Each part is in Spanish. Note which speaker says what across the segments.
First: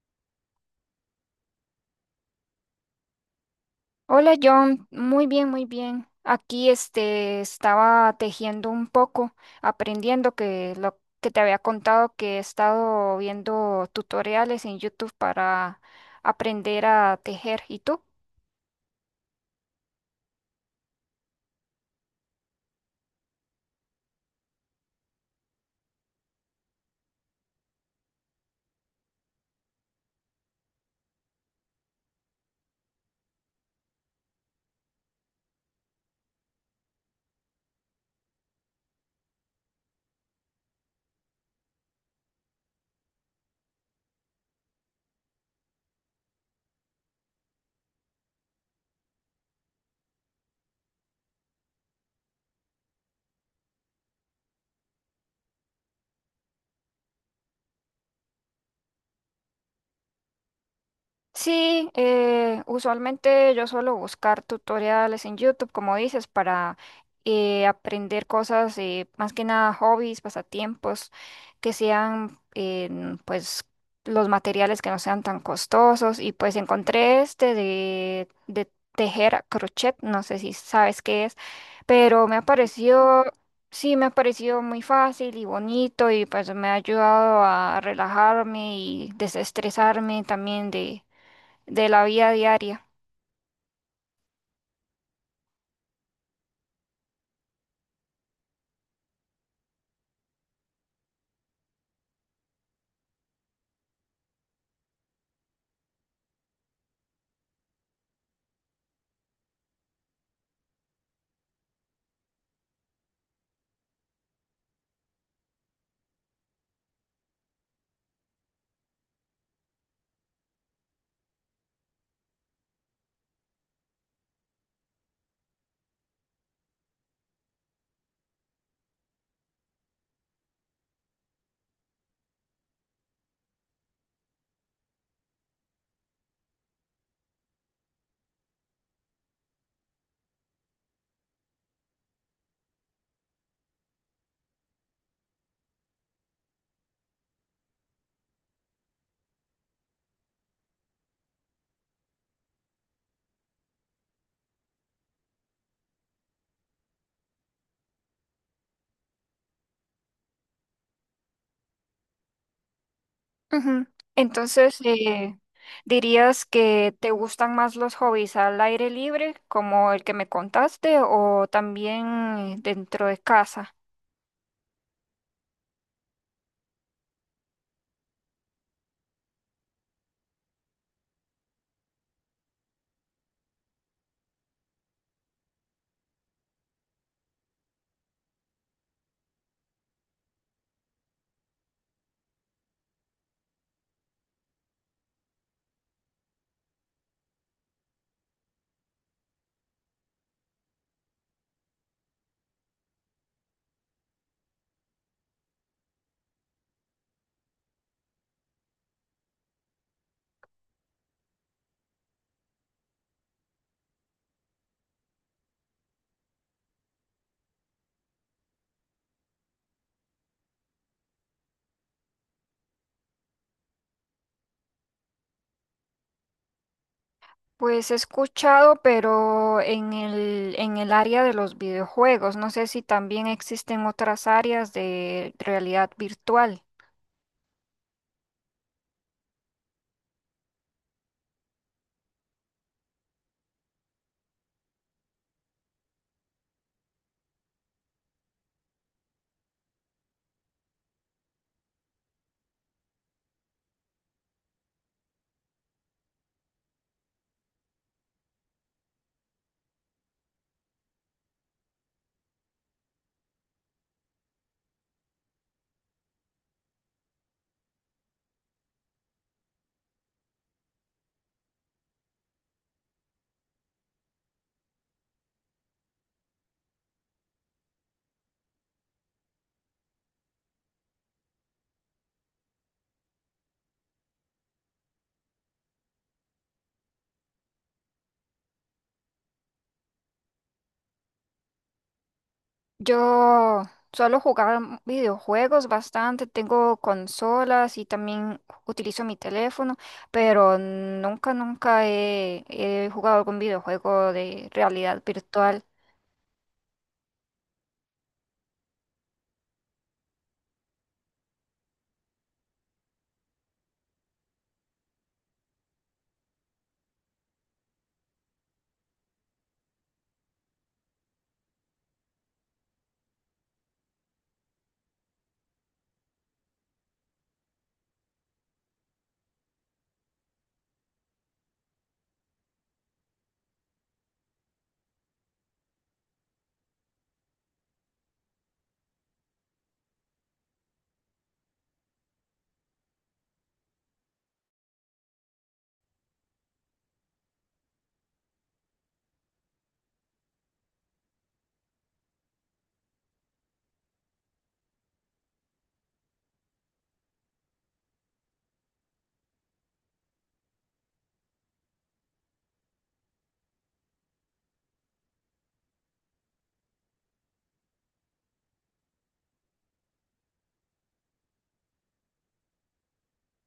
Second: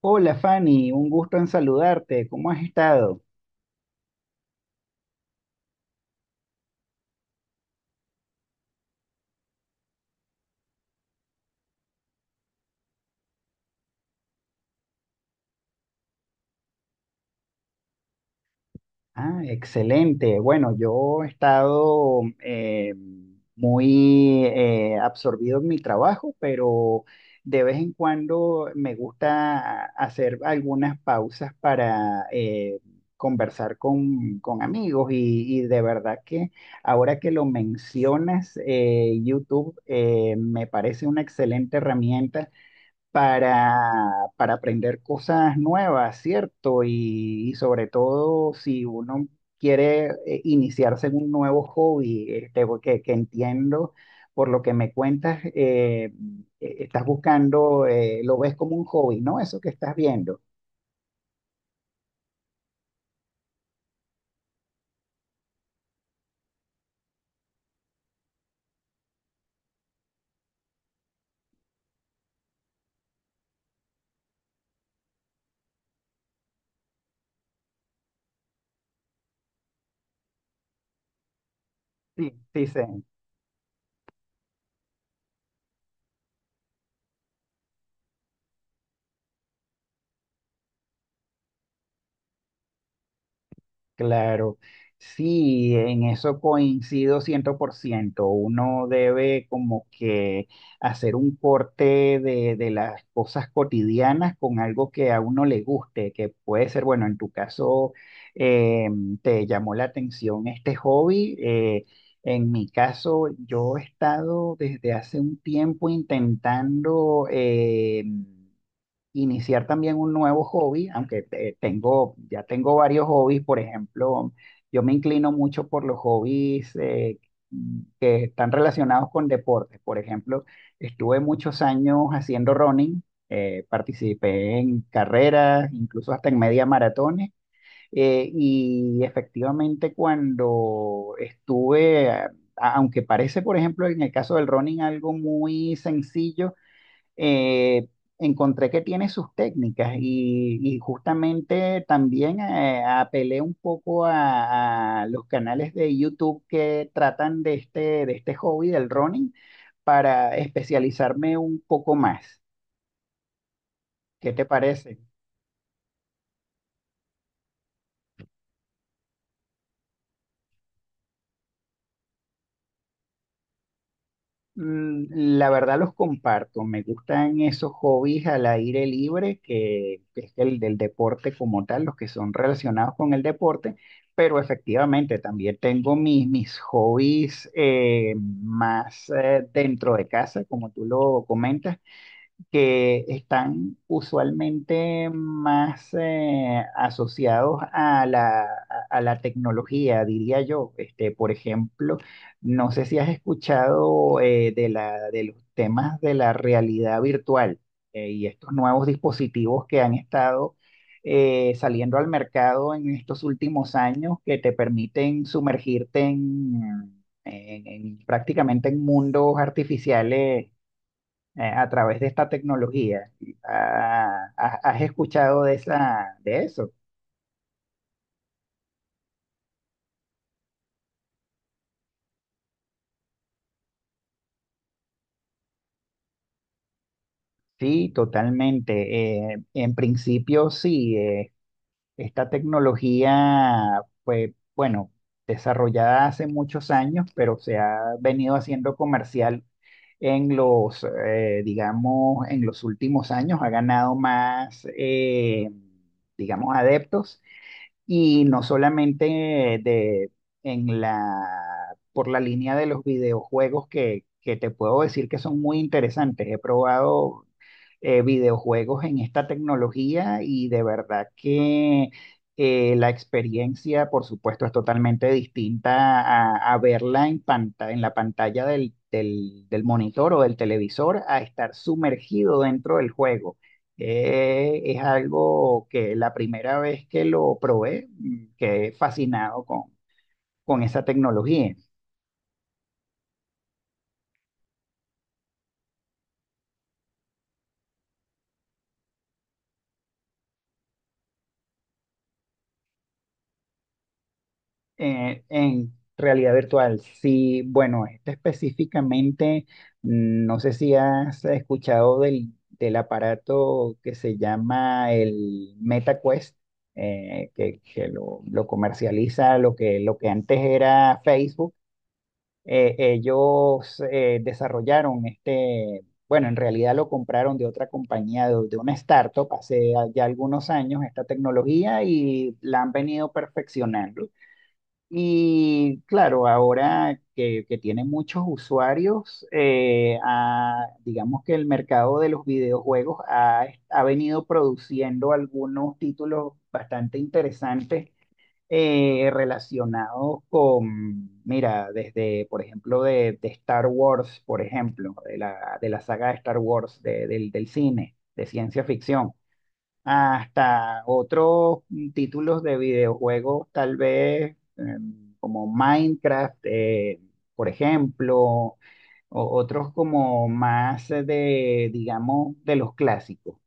Speaker 1: Hola Fanny, un gusto en saludarte. ¿Cómo has estado?
Speaker 2: Hola John, muy bien, muy bien. Aquí este estaba tejiendo un poco, aprendiendo que lo que te había contado, que he estado viendo tutoriales en YouTube para aprender a tejer. ¿Y tú?
Speaker 1: Ah, excelente. Bueno, yo he estado muy absorbido en mi trabajo, pero de vez en cuando me gusta hacer algunas pausas para conversar con amigos y de verdad que ahora que lo mencionas, YouTube me parece una excelente herramienta para aprender cosas nuevas, ¿cierto? Y sobre todo si uno quiere iniciarse en un nuevo hobby, este, porque que entiendo por lo que me cuentas, estás buscando, lo ves como un hobby, ¿no? Eso que estás viendo.
Speaker 2: Sí, usualmente yo suelo buscar tutoriales en YouTube, como dices, para aprender cosas, más que nada hobbies, pasatiempos, que sean en, pues los materiales que no sean tan costosos. Y pues encontré este de tejer a crochet, no sé si sabes qué es, pero
Speaker 1: Sí,
Speaker 2: me ha
Speaker 1: sí, sí,
Speaker 2: parecido, sí, me ha parecido muy fácil y bonito, y pues me ha ayudado a relajarme y desestresarme también de la vida diaria.
Speaker 1: Claro, sí, en eso coincido ciento por ciento. Uno debe como que hacer un corte de las cosas cotidianas con algo que a uno le guste, que puede ser, bueno, en tu caso eh, te llamó la atención este hobby. En mi caso, yo he estado desde hace un tiempo intentando iniciar también un nuevo hobby, aunque tengo, ya tengo varios hobbies. Por ejemplo, yo me inclino mucho por los hobbies que están relacionados con deportes. Por ejemplo, estuve muchos años haciendo running, participé en carreras, incluso hasta en media maratones. Y efectivamente cuando Aunque parece, por ejemplo, en el caso del running algo muy sencillo, eh, encontré que tiene sus técnicas y justamente también apelé un poco a los canales de YouTube que tratan de este hobby del running para especializarme un poco más.
Speaker 2: Ujú.
Speaker 1: ¿Qué te
Speaker 2: Entonces,
Speaker 1: parece?
Speaker 2: ¿dirías que te gustan más los hobbies al aire libre, como el que me contaste, o también dentro de casa?
Speaker 1: La verdad los comparto. Me gustan esos hobbies al aire libre, que es el del deporte como tal, los que son relacionados con el deporte, pero efectivamente también tengo mis hobbies más dentro de casa, como tú lo comentas, que están usualmente más asociados a a la tecnología, diría yo. Este, por ejemplo, no sé si has escuchado de los temas de la realidad virtual, y estos nuevos dispositivos que han estado saliendo al mercado en estos últimos años, que te permiten sumergirte en prácticamente en mundos artificiales a través de esta tecnología. Ah, ¿has escuchado de esa, de eso?
Speaker 2: Pues he escuchado, pero en el área de los videojuegos, no sé si también existen otras áreas de realidad virtual.
Speaker 1: Sí, totalmente. En principio, sí, esta tecnología fue, bueno, desarrollada hace muchos años, pero se ha venido haciendo comercial en digamos, en los últimos años, ha ganado más, digamos, adeptos. Y no solamente en la, por la línea de los videojuegos que te puedo decir que son muy interesantes. He probado videojuegos en esta tecnología y de verdad que la experiencia, por supuesto, es totalmente distinta a verla en en la pantalla del monitor o del televisor a estar sumergido dentro del juego. Es algo que la primera vez que lo probé, quedé fascinado con esa tecnología.
Speaker 2: Yo suelo jugar videojuegos bastante, tengo consolas y también utilizo mi teléfono, pero nunca, nunca he jugado algún videojuego de realidad virtual.
Speaker 1: En realidad virtual, sí, bueno, este específicamente, no sé si has escuchado del aparato que se llama el MetaQuest, que lo comercializa lo lo que antes era Facebook. Ellos desarrollaron este, bueno, en realidad lo compraron de otra compañía, de una startup, hace ya algunos años esta tecnología y la han venido perfeccionando. Y claro, ahora que tiene muchos usuarios, digamos que el mercado de los videojuegos ha, ha venido produciendo algunos títulos bastante interesantes, relacionados con, mira, desde, por ejemplo, de Star Wars, por ejemplo, de de la saga de Star Wars, del cine, de ciencia ficción, hasta otros títulos de videojuegos, tal vez como Minecraft, por ejemplo, o otros como más de, digamos, de los clásicos.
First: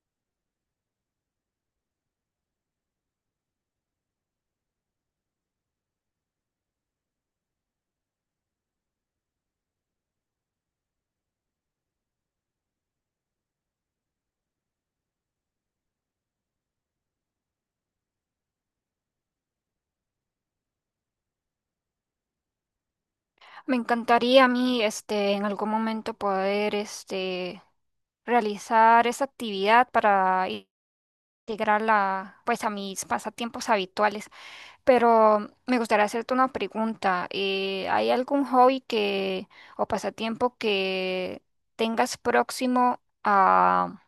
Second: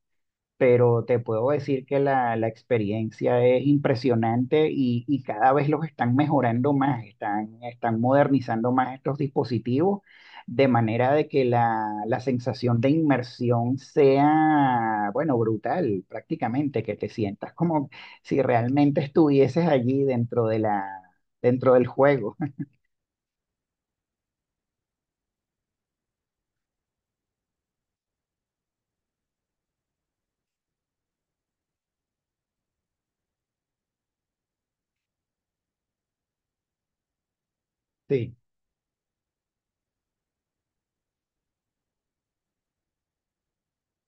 Speaker 1: Pero te puedo decir que la experiencia es impresionante y cada vez los están mejorando más, están modernizando más estos dispositivos, de manera de que la sensación de inmersión sea, bueno, brutal prácticamente, que te sientas como si realmente estuvieses allí dentro de dentro del juego.
Speaker 2: Me encantaría a mí, este, en algún momento poder, este, realizar esa actividad para integrarla, pues, a mis pasatiempos habituales. Pero me gustaría hacerte una pregunta. ¿Hay
Speaker 1: Sí.
Speaker 2: algún hobby que o pasatiempo que tengas próximo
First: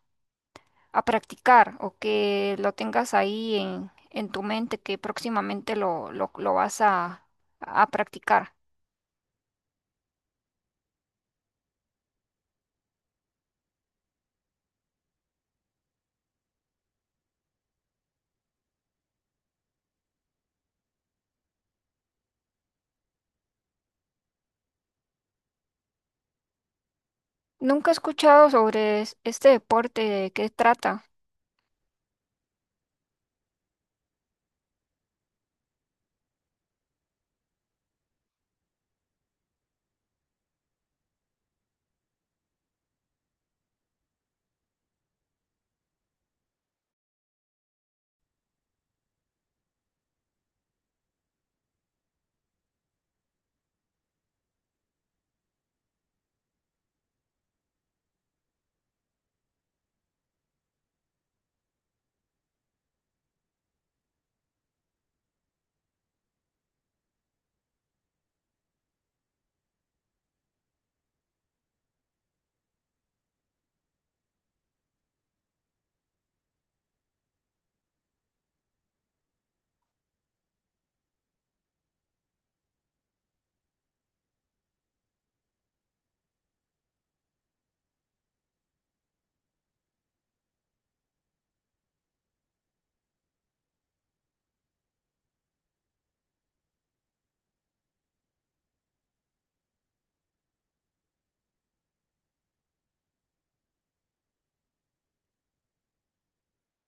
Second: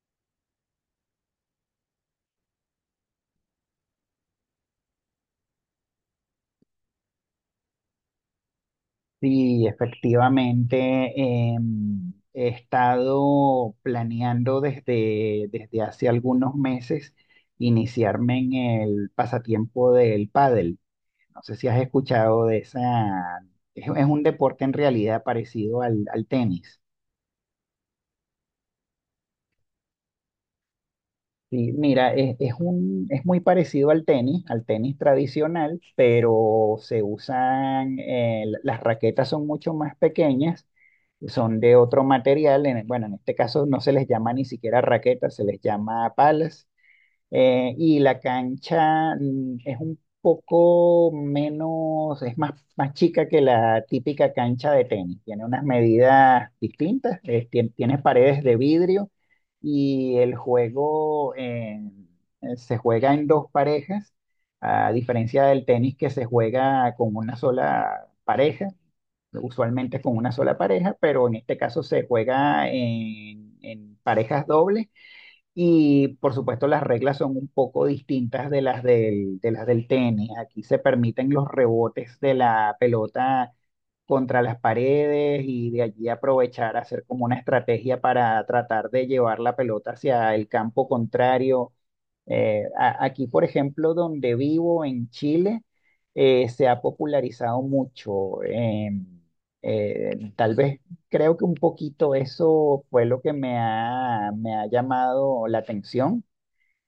Speaker 2: a practicar, o que lo tengas ahí en tu mente, que próximamente lo vas a practicar?
Speaker 1: Sí, efectivamente, he estado planeando desde hace algunos meses iniciarme en el pasatiempo del pádel. No sé si has escuchado de esa, es un deporte en realidad parecido al tenis.
Speaker 2: Nunca he escuchado sobre este deporte, ¿de qué trata?
Speaker 1: Sí, mira, es muy parecido al tenis tradicional, pero se usan, las raquetas son mucho más pequeñas, que son de otro material. Bueno, en este caso no se les llama ni siquiera raquetas, se les llama palas. Y la cancha es un poco menos, es más, más chica que la típica cancha de tenis. Tiene unas medidas distintas, tiene paredes de vidrio, y el juego se juega en dos parejas, a diferencia del tenis que se juega con una sola pareja, usualmente con una sola pareja, pero en este caso se juega en parejas dobles, y por supuesto las reglas son un poco distintas de de las del tenis. Aquí se permiten los rebotes de la pelota contra las paredes y de allí aprovechar, hacer como una estrategia para tratar de llevar la pelota hacia el campo contrario. Aquí, por ejemplo, donde vivo en Chile, se ha popularizado mucho. Tal vez creo que un poquito eso fue lo que me ha llamado la atención.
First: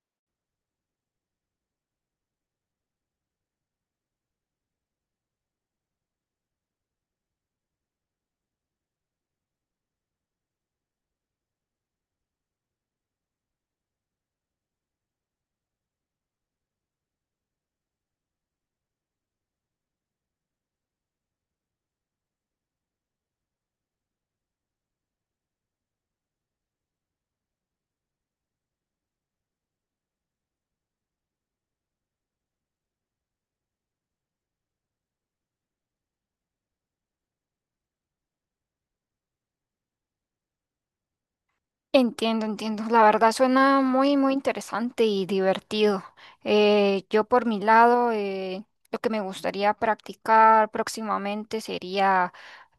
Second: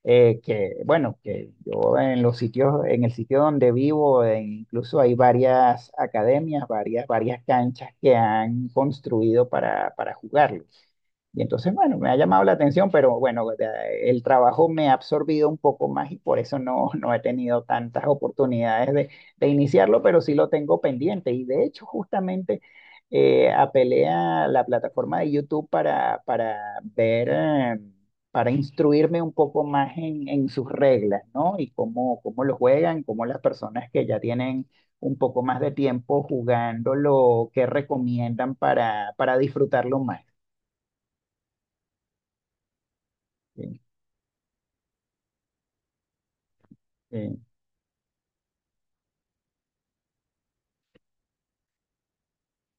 Speaker 1: Que bueno, que yo en los sitios, en el sitio donde vivo, incluso hay varias academias, varias canchas que han construido para jugarlo. Y entonces, bueno, me ha llamado la atención, pero bueno, el trabajo me ha absorbido un poco más y por eso no, no he tenido tantas oportunidades de iniciarlo, pero sí lo tengo pendiente. Y de hecho, justamente apelé a la plataforma de YouTube para ver, para instruirme un poco más en sus reglas, ¿no? Y cómo lo juegan, cómo las personas que ya tienen un poco más de tiempo jugándolo, qué recomiendan para disfrutarlo más.
Speaker 2: Entiendo, entiendo. La verdad
Speaker 1: ¿Sí?
Speaker 2: suena muy, muy interesante y divertido. Yo
Speaker 1: Eh,
Speaker 2: por mi lado, lo que me gustaría practicar próximamente sería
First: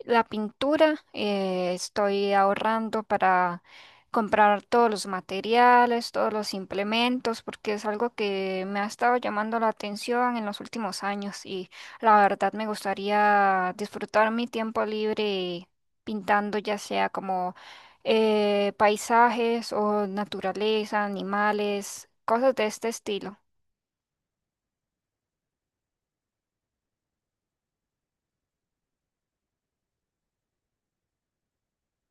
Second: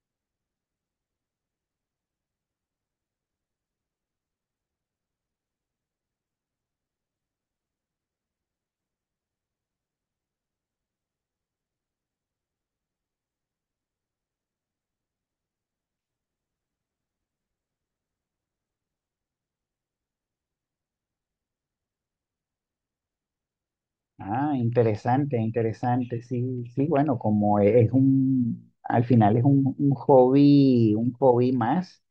Speaker 2: la pintura. Estoy ahorrando para comprar todos los materiales, todos los implementos, porque es algo que me ha estado llamando la atención en los últimos años, y la verdad me gustaría disfrutar mi tiempo libre pintando, ya sea como paisajes o naturaleza, animales, cosas de este estilo.
Speaker 1: Ah, interesante, interesante. Sí, sí, bueno, como al final es un hobby más.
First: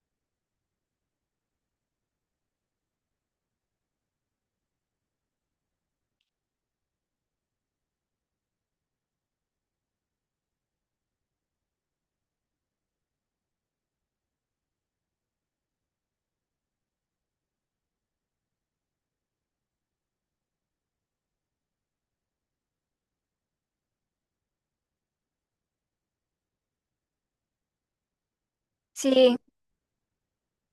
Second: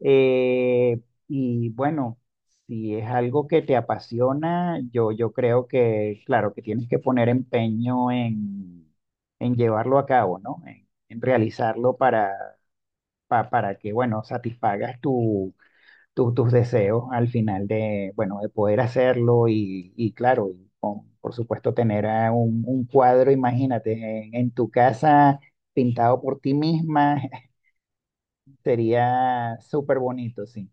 Speaker 1: eh, y bueno, si es algo que te apasiona, yo creo que, claro, que tienes que poner empeño en llevarlo a cabo, ¿no? En realizarlo para que, bueno, satisfagas tus deseos al final de, bueno, de poder hacerlo y claro, por supuesto tener un cuadro, imagínate, en tu casa pintado por ti misma,
Speaker 2: Sí,
Speaker 1: sería súper bonito, sí.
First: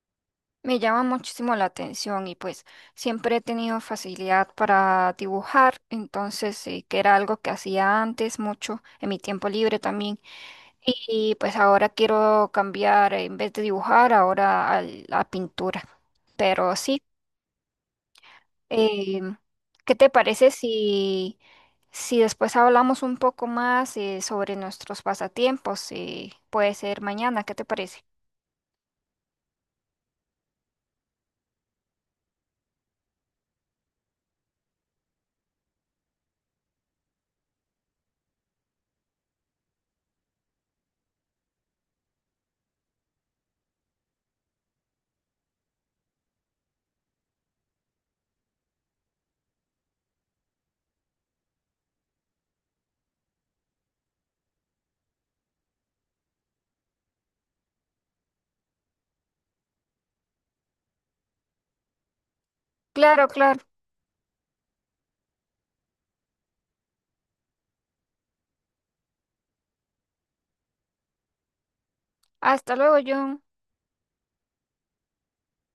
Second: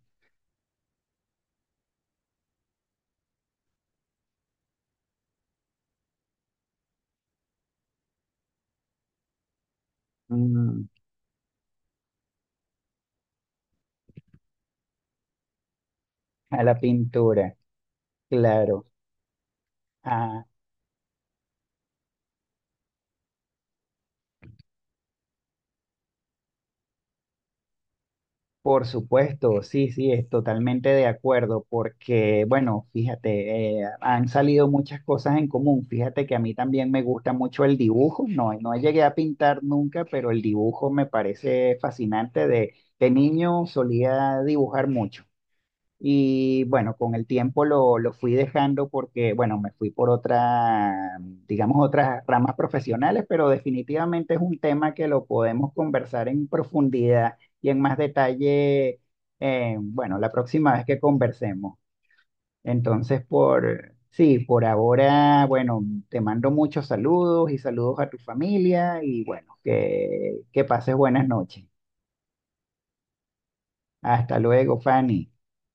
Speaker 2: me llama muchísimo la atención y pues siempre he tenido facilidad para dibujar, entonces sí, que era algo que hacía antes mucho en mi tiempo libre también.
Speaker 1: Mm,
Speaker 2: Y pues ahora quiero cambiar, en vez de dibujar, ahora a la pintura.
Speaker 1: a
Speaker 2: Pero
Speaker 1: la
Speaker 2: sí.
Speaker 1: pintura, claro.
Speaker 2: Eh, ¿Qué te
Speaker 1: Ah,
Speaker 2: parece si, si después hablamos un poco más sobre nuestros pasatiempos? Puede ser mañana, ¿qué te parece?
Speaker 1: Por supuesto, sí, sí, es totalmente de acuerdo, porque, bueno, fíjate, han salido muchas cosas en común. Fíjate que a mí también me gusta mucho el dibujo, no, no llegué a pintar nunca, pero el dibujo me parece fascinante. De niño solía dibujar mucho. Y bueno, con el tiempo lo fui dejando porque, bueno, me fui por otra, digamos, otras ramas profesionales, pero definitivamente es un tema que lo podemos conversar en profundidad y en más detalle, bueno, la próxima vez que conversemos. Entonces,
Speaker 2: Claro, claro.
Speaker 1: sí, por ahora, bueno, te mando muchos saludos y saludos a tu familia y bueno, que pases buenas noches.
Speaker 2: Hasta luego, John.
Speaker 1: Hasta luego, Fanny.